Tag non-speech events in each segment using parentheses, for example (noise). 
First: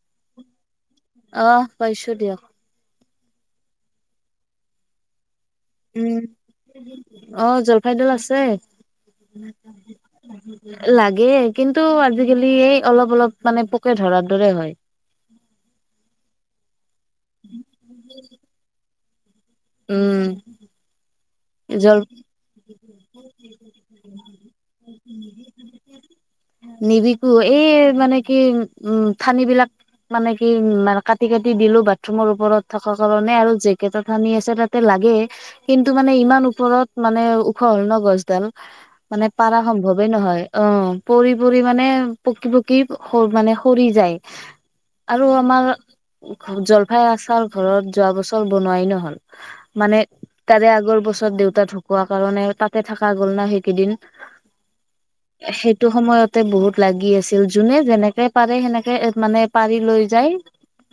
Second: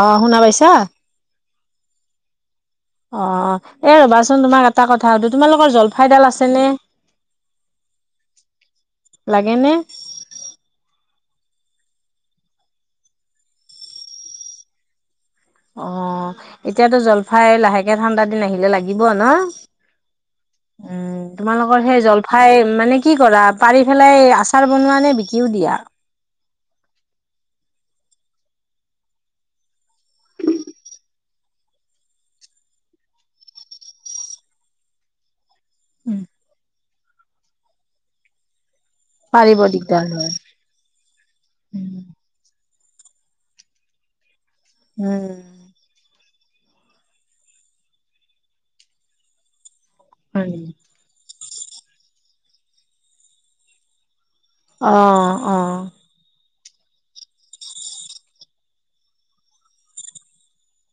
অঁ শুনা পাইছা অহ পাইছো দিয়ক অঁ এ ৰবাচোন তোমাক এটা কথা সোধো উম অঁ জলফাইদাল আছে। লাগেনে লাগে কিন্তু আজিকালি এই অলপ অলপ মানে পোকে ধৰাৰ দৰে হয়। অ এটো এতিয়াতো জলফাই লাহেকে ঠাণ্ডা দিন আহিলে লাগে। দিব ন? উম উম তোমালোকৰ জল সেই জলফাই মানে কি কৰা পাৰি পেলাই আচাৰ বনোৱা নে বিকিও দিয়া নিবিকো এই মানে কি উম ঠানিবিলাক মানে কি কাটি কাটি দিলো বাথৰুমৰ ওপৰত থকা কাৰণে আৰু জেকেটা ঠানি আছে তাতে লাগে কিন্তু মানে ইমান ওপৰত মানে ওখ হ'ল নগছডাল্ মানে পাৰা পাৰিব দিগদাৰ সম্ভৱেই হয় নহয়, অ পৰি পৰি উম মানেক কি মানে সৰি যায় আৰু আমাৰ জলফাই আচাৰ ঘৰত যোৱা বছৰ বনোৱাই নহ'ল। মানে হয়। তাৰে আগৰ বছৰত দেউত দেউতা ঢুকোৱা কাৰণে তাতে থাকা গ'ল ন সেইকেইদিন। আহঁ অঁ। সেইটো সময়তে বহুত লাগি আছিল যোনে যেনেকে পাৰে সেনেকে মানে পাৰি লৈ যায়।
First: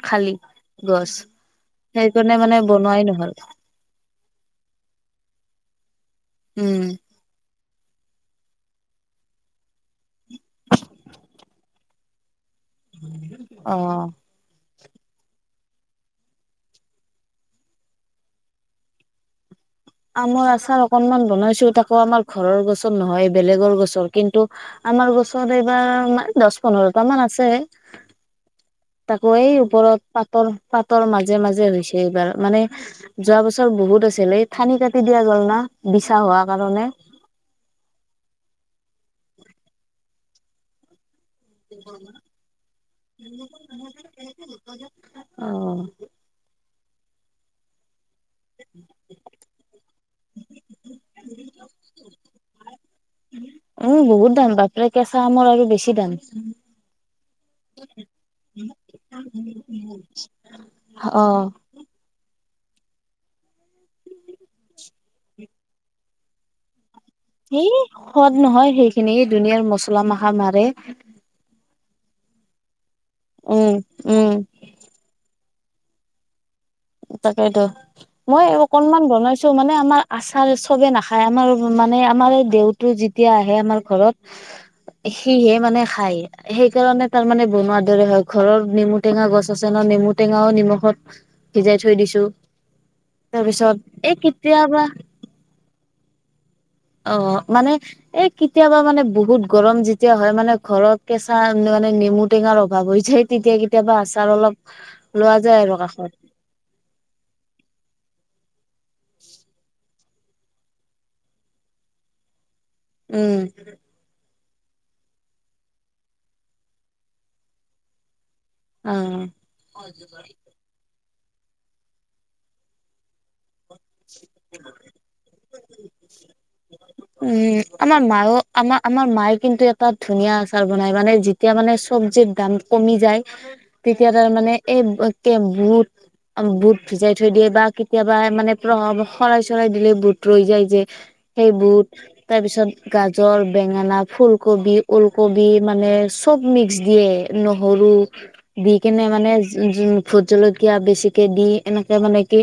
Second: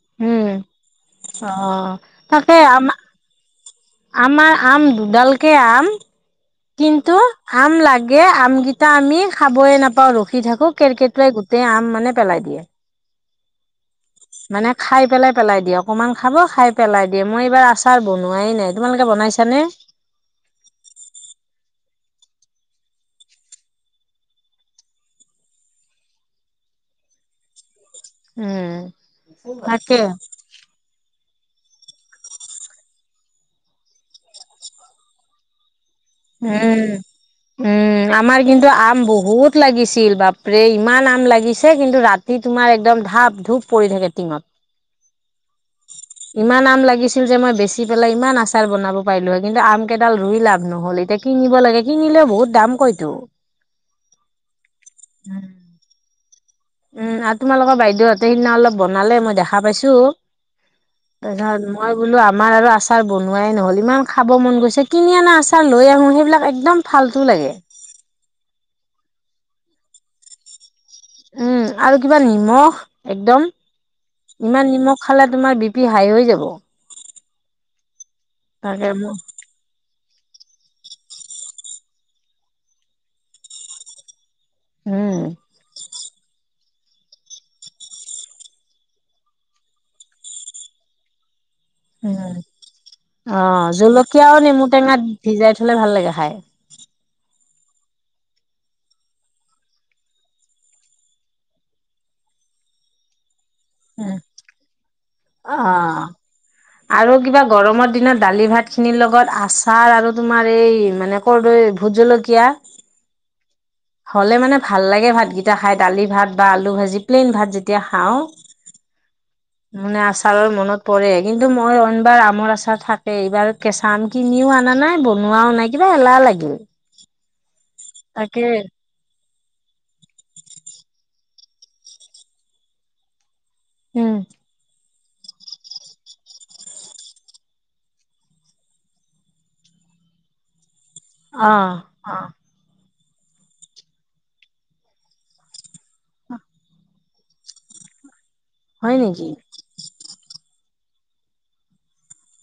খালি উম গছ। অ সেইকাৰণে তাকে মানে আম বনোৱাই নহ'ল। আমাৰ আম দুডালকে আম। উম কিন্তু আম লাগে আমকেইটা আমি খাবই নাপাওঁ ৰখি থাকোঁ, কেৰকেটোৱাই গোটেই আম মানে পেলাই দিয়ে। অ মানে খাই পেলাই পেলাই দিয়ে অকণমান খাব খাই পেলাই দিয়ে, মই এইবাৰ আচাৰ বনোৱাই নাই তোমালোকে বনাইছানে? আমৰ আচাৰ অকনমান বনাইছো, তাকৌ আমাৰ ঘৰৰ গছৰ নহয়। বেলেগৰ গছৰ কিন্তু আমাৰ গছত এইবাৰ মান দচ পোন্ধৰটা মান আছে। উম তাকো এই তাকে ওপৰত পাতৰ পাতৰ মাজ মাজে মাজে হৈছে এইবাৰ মানে যোৱা বছৰ বহুত আছিলে এই থানি কাটি দিয়া গ'ল না। বিছা হোৱা উম কাৰণে উম আমাৰ কিন্তু আম বহুত লাগিছিল। বাপৰে ইমান আম লাগি দিছে কিন্তু ৰাতি তোমাৰ একদম ধাপ ধূপ পৰি থাকে টিঙত। অ ইমান আম লাগিছিল যে মই বেছি পেলাই ইমান আচাৰ বনাব পাৰিলো হয়ে কিন্তু আম কেইডাল ৰুই লাভ নহল এতিয়া কিনিব লাগে, কিনিলেও বহুত দাম কতো উম বহুত উম উম আৰু তোমালোকৰ বাইদেউহতে সিদিনা অলপ বনালে, মই দেখা পাইছো, অ তাৰপিছত মই বোলো আমাৰ আৰু আচাৰ বনোৱাই নহ'ল ইমান খাব মন গৈছে, কিনি আনা আচাৰ লৈ আহোঁ সেইবিলাক একদম ফাল্টু লাগে এ সদ নহয়। সেইখিনি ধুনীয়াৰ মচলা মাখা মাৰে উম আৰু কিবা নিমখ একদম উম উম ইমান নিমখ খালে তোমাৰ বি পি হই হৈ যাব- তাকেইতো মই তাকে অকনমান মোৰ বনাইছো মানে আমাৰ আচাৰ চবে নাখায়। খাই আমাৰ মানে আমাৰ এই দেউতু যেতিয়া আহে আমাৰ ঘৰত উম সিহে মানে খায়। সেইকাৰণে তাৰ মানে বনোৱাৰ দৰে হয়। ঘৰৰ নেমু টেঙা গছ আছে ন? নেমু টেঙাও নিমখত ভিজাই থৈ উম দিছো অ, তাৰপিছত এই জলকীয়াও নেমু কেতিয়াবা টেঙাত ভিজাই থলে ভাল লাগে খাই। অ মানে এ কেতিয়াবা মানে বহুত গৰম যেতিয়া হয় মানে ঘৰত কেঁচা মানে নেমু টেঙাৰ অভাৱ হৈ যায়। তেতিয়া কেতিয়াবা উম আচাৰ অলপ লোৱা যায় অ, আৰু কাষত আৰু কিবা গৰমৰ দিনত দালি ভাত খিনিৰ লগত আচাৰ আৰু তোমাৰ এই মানে কৰৰ্দৈ, ভোট জলকীয়া উম। হলে মানে ভাল লাগে ভাতগিটা খাই। দালি ভাত বা আলু ভাজি প্লেইন ভাত যেতিয়া খাওঁ। অ মানে আচাৰৰ মনত পৰে কিন্তু মই ওইনবাৰ আমৰ আচাৰ থাকে এইবাৰ কেঁচা আম কিনিও অনা নাই বনোৱাও নাই কিবা এলাহ লাগিল। উম। আমাৰ মাও তাকে আমাৰ আমাৰ মাইক কিন্তু এ তাত ধুনীয়া আচাৰ বনাই মানে যেতি যেতিয়া মানে চবজিৰ দাম কমি যায়। তেতিয়া উম তাৰমানে এই বুত বুত ভিজাই থৈ দিয়ে বা কেতিয়াবা মানে প্ৰভাৱ শৰাই চৰাই দিলে বোত ৰৈ যায় যে সেই অ বুত অ তাৰপিছত গাজৰ, বেঙেনা, ফুলকবি, ওলকবি মানে চব মিক্স দিয়ে নহৰু দি হয় কিনে নেকি মানে জ ভুত জলকীয়া (unintelligible) বেছিকে দি এনেকে মানে কি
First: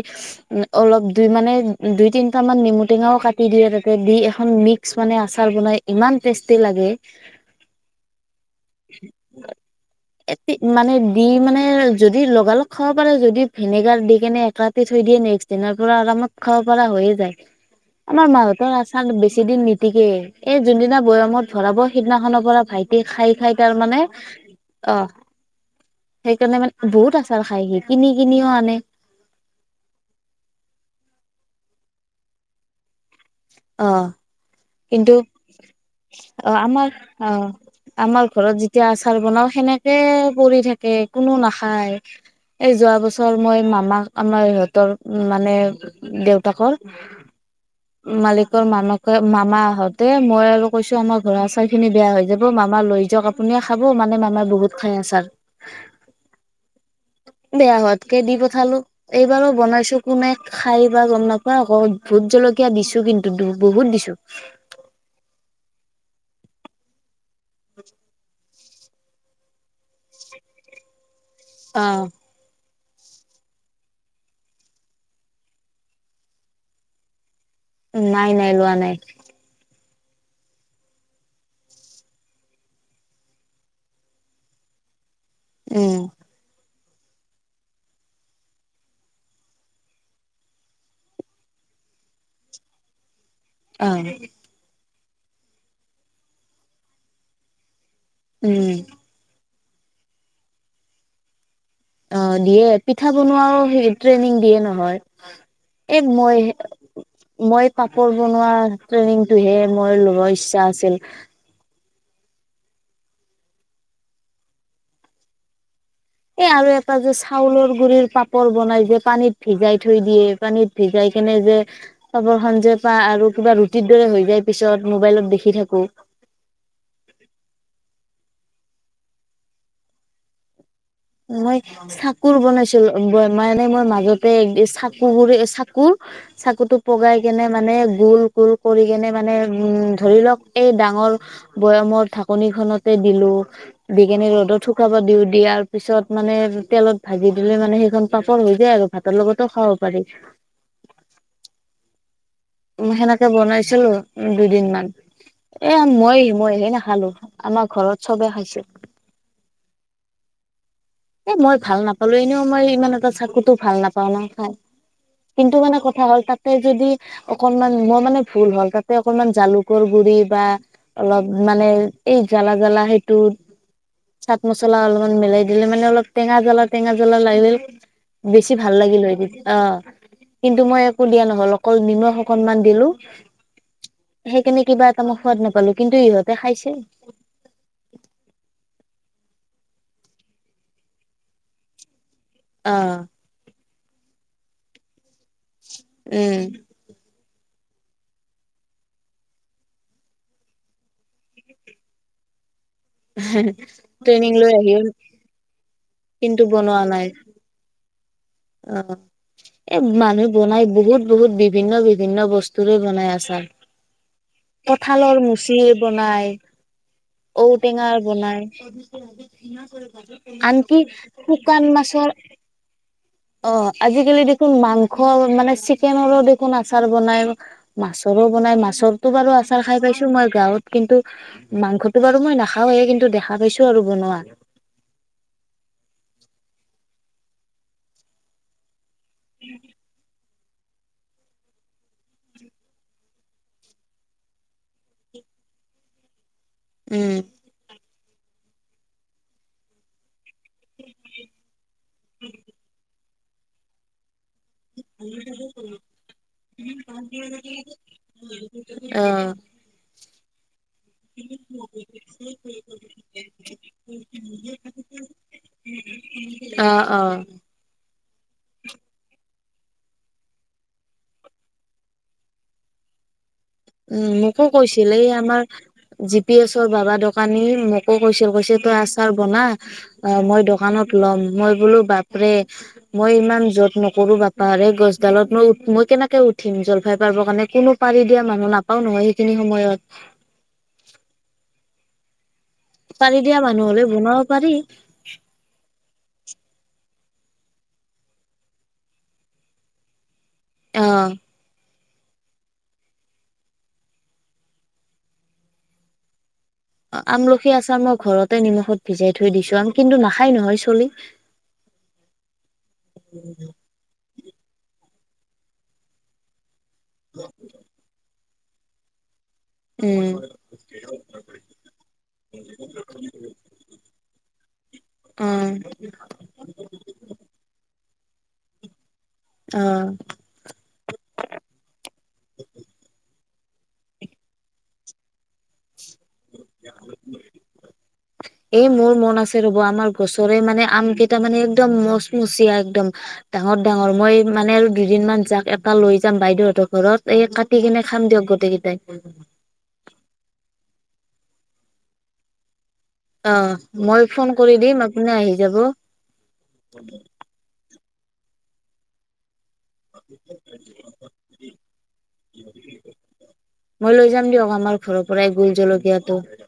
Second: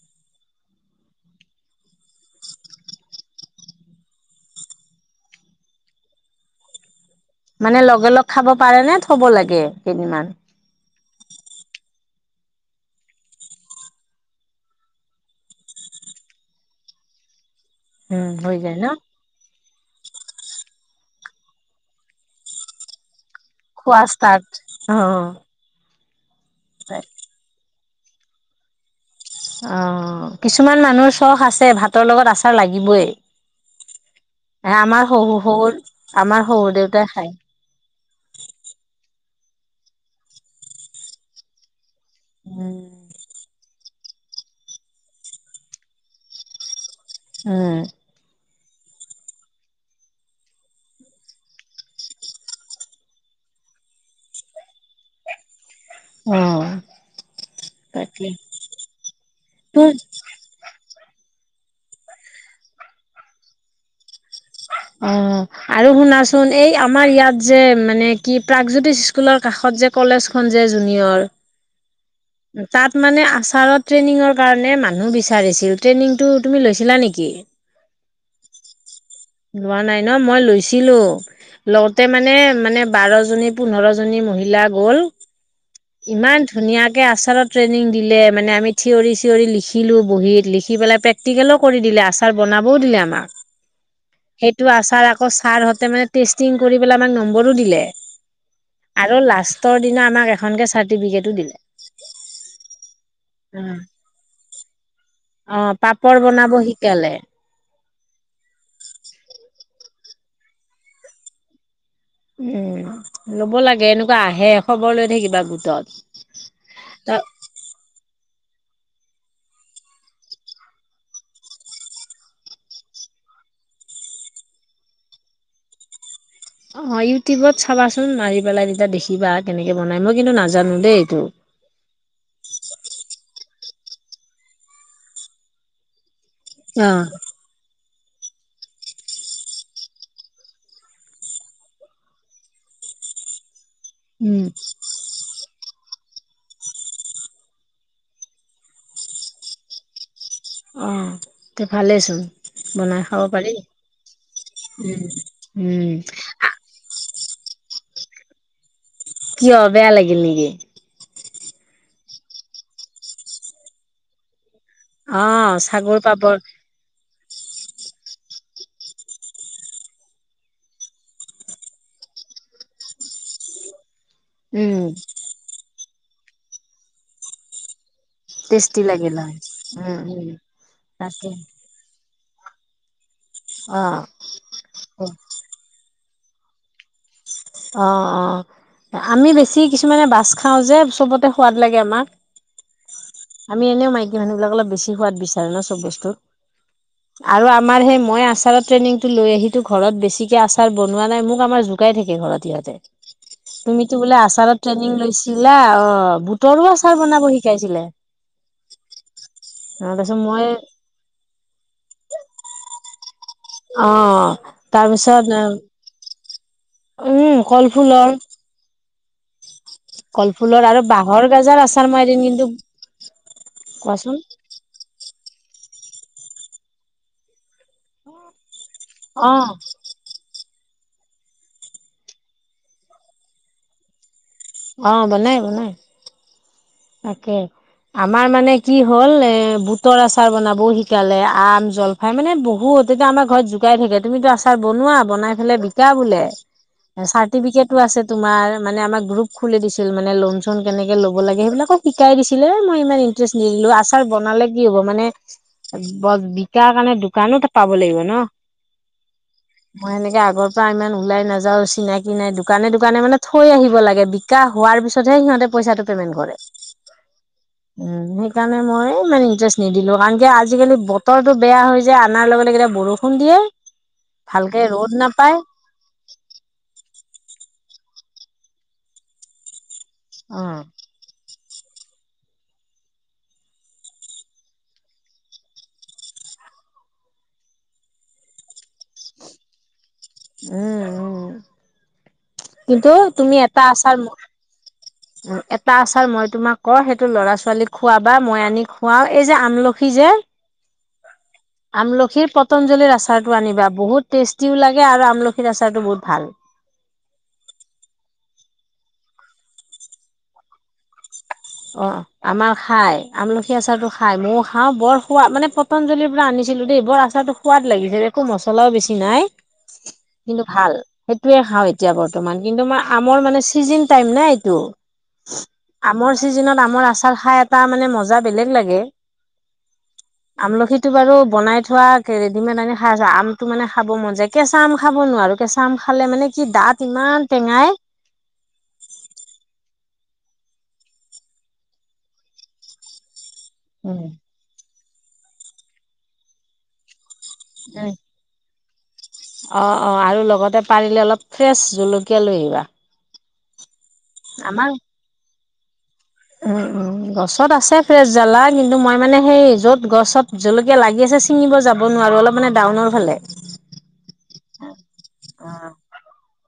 অলপ দুই মানে দুই তিনটামান নেমু টেঙাও কাটি দিয়ে তাতে দি এখন মিক্স মানে আচাৰ বনাই। ইমান টেষ্টি লাগে। মানে লগে লগ খাব পাৰে নে থব লাগে কেইদিনমান? এ মানে দি মানে যদি লগালগ খাব পাৰে যদি ভিনেগাৰ দি কেনে এক ৰাতি থৈ দিয়ে নেক্সট দিনৰ পুৰা আৰামত খাব পৰা হৈয়ে যায়। আমাৰ উম হৈ মাহতৰ যায় ন আচাৰ বেছি দিন নি গতিকে এই যোনদিনা বৈয়ামত ভৰাব সিদিনাখনৰ পৰা ভাইটিয়ে খাই খাই তাৰ মানে খোৱা ষ্টাৰ্ট অ। সেইকাৰণে মানে বহুত আচাৰ খাই হি। কিনি কিনিও আনে। অ কিছুমান মানুহৰ চখ আছে ভাতৰ লগত আচাৰ লাগিবই। অ আমাৰ কিন্তু শহু শহুৰ অ শহুৰ আমাৰ দেউতাই অ খায় আমাৰ ঘৰত যেতিয়া আচাৰ বনাও। সেনেকে পৰি থাকে কোনো নাখায়। এই উম যোৱা বছৰ মই মামাক। আমাৰ সহঁতৰ মানে দেউতাকৰ। উম। মানাকে মামা আহঁতে মই আৰু কৈছো আমাৰ ঘৰৰ আচাৰ খিনি বেয়া হৈ যাব মামা লৈ যাওক আপুনিয়ে খাব মানে মামাই বহুত খাই আচাৰ। অ', বেয়া হৱাতকৈ তাকে দি পঠালো এইবাৰো তোৰ বনাইছো কোনে খাই বা গম নাপাও। অ আক ভোট জলকীয়া দিছো কিন্তু। বহুত দিছো। অ আৰু শুনাচোন এই আমাৰ ইয়াত। যে মানে কি। প্ৰাগজ্যোতিষ স্কুলৰ কাষত যে কলেজখন যে জুনিয়ৰ। অ। তাত মানে আচাৰত ট্ৰেইনিঙৰ কাৰণে মানুহ বিচাৰিছিল ট্ৰেইনিংতটো তুমি লৈছিলা নেকি! নাই নাই লোৱা নাই। ন ন মই লৈছিলো লগতে মানে মানে বাৰ জনী পোন্ধৰ জনী মহিলা গ'ল। উম ইমান ধুনীয়া। তাকে আচাৰত ট্ৰেইনিং দিলে মানে আমি থিয়ৰি চিঞৰি লিখিলো বহীত লিখি পেলাই প্ৰেক্টিকেলো কৰি দিলে আচাৰ বনাবও দিলে আমাক। অ। ছাৰ আকৌ ছাৰহঁতে মানে টেষ্টিং কৰি পেলাই আমাৰ নম্বৰো দিলে। উম আৰু লাষ্ট। উওৰ দিনা আমাক এখন কে। চাৰ্টিফিকেতটো দিলে। অ দিয়ে পিঠা বনোৱাও ট্ৰেইনিং দিয়ে নহয়। অ পাপৰ এই মই বনাব শিকালে। মই পাপৰ বনোৱা ট্ৰেইনিংটোহে। মই ল'ব ইচ্ছা আছিল। উম লব লাগে এনেকুৱা আহে খবৰ লৈ থাকিবা গোটত। এ আৰু এটা ত যে চাউলৰ গুৰিৰ পাপ। কল বনাই যে পানীত ভিজাই থৈ দিয়ে পানীত ভিজাই কেনে যে খাপৰ খ যে প আৰু কিবা ৰুটিৰ দৰে হৈ যায় পিছত মোবাইলত দেখি থাকো। অ ইউটিউবত চাবাচোন মাৰি। পেলাই তেতিয়া দেখিবা কেনেকে বনাই মই কিন্তু নাজানো। দেই এইটো। মই চাকুৰ বনাইছিলো। মে মোৰ মাজতে চাকো বোৰে চাকোৰ। চাকুতটো অ পগাই কেনে মানে। গোল গোল কৰি কেনে মানে উম ধৰি লওক এই ডাঙৰ বয়ামৰ ঢাকনিখনতে দিলো। বিকি উম ৰ'দত শুকাব দিওঁ দি আৰু। পিছত মানে তেলত ভাজি দিলে মানে সেইখন পাপৰ হৈ যায় আৰু ভাঁতৰ লগতো খাব পাৰি অঁ তে ভালেই হৈছে সেনেকে বনাইছিলো উ দুইদিনমান উম এ উম মই মই হে নাখালো আমাৰ ঘৰত চবে খাইছি (inaudible) কিয় বেয়া লাগিল নেকি এ মই ভাল নাপালো এনেও মই ইমান এটা চাকুতো ভাল নাপাওঁ ন খাই অ কিন্ত মানে ছাগৰ কথা হ'ল পাপৰ তাতে যদি অকনমান মই মানে ভুল হ'ল তাতে অকনমান জালুকৰ গুৰি বা অলপ মানে এই জ্বালা জ্বালা সেইটো চাট মছলা উম অলপমান মিলাই দিলে মানে অলপ টেঙা জ্বলা টেঙা জ্বলা লাগিল (inaudible) বেছি ভাল টেষ্টি লাগিল এদিন হয় অঁ উম উম কিন্তু মই একো দিয়া তাকে নহল অকল নিমখ অকনমান দিলো অ সেইকাৰণে কিবা এটা অ মই সোৱাদ নাপালো কিন্তু ত ইহঁতে খাইছে অঁ অঁ আমি বেছি কিছুমানে বাছ খাওঁ যে চবতে সোৱাদ লাগে আমাক অঁ (inaudible) আম এনে মাইকি মানুহবিলাক বেছি সোৱাদ বেছি। ধাৰণৰ চব বস্তু উম আৰু আমাৰ সেই মই আচাৰৰ ট্ৰেইনিংটো লৈ আহিছো ঘৰত বেছিকে আচাৰ বনোৱা নাই মোক আমাৰ জোকাই থাকে ঘৰত তেতিয়াতে ট্ৰেইনিং লৈ আহিল লৈছিলা অ কিন্তু বুটৰো বনোৱা আচাৰ নাই বনাব শিকাইছিলে অ অঁ এ তাৰপিছত মানুহ মই বনাই বহুত বহুত বিভিন্ন বিভিন্ন বস্তুৰে বনাই আছাৰ অঁ তাৰপিছত হয় উম ঙাৰ কলফুলৰ বনাই বি কলফুলৰ আনকি আৰু বাঁহৰ গাজাৰ শুকান আচাৰ মই মাছৰ এদিন কিন্তু অঁ কোৱাচোন আজিকালি দেখোন মাংস মানে চিকেনৰো দেখোন আচাৰ বনাই মাছৰো বনাই মাছ তো বাৰু অ আচাৰ খাই পাইছো মই গাঁৱত কিন্তু মাংসটো বাৰু মই নাখাওঁ হা এই কিন্তু দেখা পাইছো আৰু বনোৱা অঁ বনাই বনাই। তাকে আমাৰ মানে কি হ'ল এ বুতৰ আছে'। আচাৰ বনাবওঁ শিকালে, আম, জলফাই মানে বহুতো আমাৰ ঘৰত জোকাই থাকে তুমিতো আচাৰ বনোৱা বনাই পেলাই বিকা বোলে। উম চাৰ্টিফিকেতো আছে তোমাৰ মানে আমাক গ্ৰুপ খুলি দিছিল মানে লোন চন কেনেকে ল'ব লাগে সেইবিলাক শিকাই দিছিলে মই ইমানেই নিলো আচাৰ বনালে কি হব মানে ব বিকাৰ কাৰণে দোকানত পাব লাগিব ন অ মই এনেকে আগৰ পৰা ইমান ওলাই নাযাও চিনাকি নাই দোকানে দোকানে মানে থৈ আহিব লাগে বিকা হোৱাৰ পিছতহে সিহঁতে পইচাটো পেমেন্ট কৰে উম, অ অ সেইকাৰণে মই মানে। ইন্টাৰেষ্ট নিদিলো কাৰণ কে আজিকালি বতৰতো বেয়া হৈ যায় অনাৰ লগে লগে এতিয়া বৰষুণ দিয়ে। উ মোকো ভালকে কৈছিল ৰ'দ এই নাপায় আমাৰ জি পি এছৰ বাবা ডক- কানি মোকো কৈছিল কৈছিল তই আচাৰ বনা'। অ, মই দোকানত ল'ম মই। বোলো বাপৰে মই ইমান জত নকৰো বাপাৰে গছডালত মই উ মই কেনেকে উঠিম জলফাই পাৰ কাৰণে কোনো পাৰি দিয়া মানুহ নাপাও নহয় সেইখিনি সময়ত উম, উম। কিন্তু পাৰি তুমি দিয়া এটা মানুহ হলে আচাৰ বনাব পাৰি ম এটা আচাৰ মই তোমাক ক সেইটো ল'ৰা ছোৱালীক খোৱাবা মই আনি খুৱাও এই যে আমলখি যে অ,। আমলখিৰ পতঞ্জলিৰ আচাৰটো আনিবা বহুত টেষ্টিও লাগে আৰু আমলখিৰ আচাৰটো বহুত ভাল,। আমলখি আচাৰ মই ঘৰতে নিমখত ভিজাই থৈ দিছো আম কিন্তু নাখাই নহয় চলি,। অ আমাৰ খাই আমলখি আচাৰ টো খা- খাই মই খাওঁ বৰ সোৱদ মানে পটঞ্জলিৰ পৰা আনিছো। আছিলো দেই বৰ আচাৰটো সোৱাদ লাগিছিল'। একো মছলাও বেছি নাই উম কিন্তু ভাল সেইটোয়ে খাওঁ এতিয়া বৰ্তমান কিন্তু মই আমৰ মানে চিজেন টাইম নাই ত উম দিনত আমৰ আচাৰ খাই এটা মানে মজা বেলেগ লাগে'। অ আমলখিটো বাৰু বনাই থোৱা ৰেডিমেড আনি খাই আছ আম মানে খাব মন যায় কেঁচা আম খাব নোৱাৰো কেঁচা আম'। খালে মানে কি দাঁত ইমান টেঙাই এ মোৰ মন আছে ৰ'ব আমাৰ গছৰে মানে আম কেইটা মানে একদম মচমচিয়া একদম ডাঙৰ ডাঙৰ উম মই মানে দুদিনমান যাক এপাৰ লৈ যাম বাইদেউহঁতৰ ঘৰত'। এই কাটি কিনে খাম দিয়ক গোটেই কেইটাই'। (inaudible) অ অ আৰু লগতে পাৰিলে অলপ ফ্ৰেছ জলকীয়া লৈ আহিবা অ মই ফোন কৰি আমাৰ দিম আপুনি আহি যাব। উম উম গছত আছে ফ্ৰেছ জ্বালা কিন্তু মই মানে সেই য'ত গছত জলকীয়া লাগি আছে ছিঙিব যাব নোৱাৰো অলপ মানে ডাউনৰ ফালে,। মই লৈ যাম দিয়ক আমাৰ ঘৰৰ পৰাই গল জলকীয়াাতটো'।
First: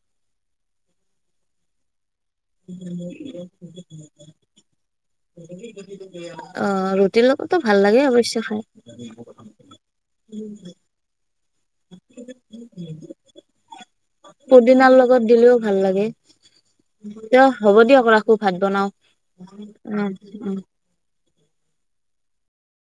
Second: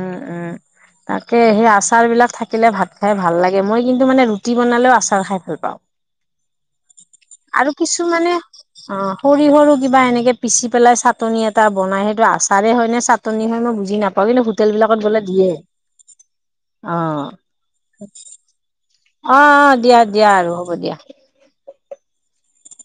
উম উম তাকে সেই আচাৰ বিলাক থাকিলে ভাত খাই ভাল লাগে মই কিন্তু মানে ৰুটি বনালেও আচাৰ খাই ভাল পাওঁ অ ৰুটিৰ লগতো আৰু ভাল কিছু লাগে মানে অৱশ্যে খাই অ সৰিসৰো কিবা এনেকে পিচি পেলাই চাটনি এটা বনাই সেইটো আচাৰে হয় নে চাটনি হয় নে মই যি নাপওঁ পুদিনাৰ লগত দিলেও ভাল লাগে অ', তে হ'ব দিয়ক ৰাখো ভাত বনাও অ', অ দিয়া দিয়া উ, আৰু উ। হ'ব দিয়া।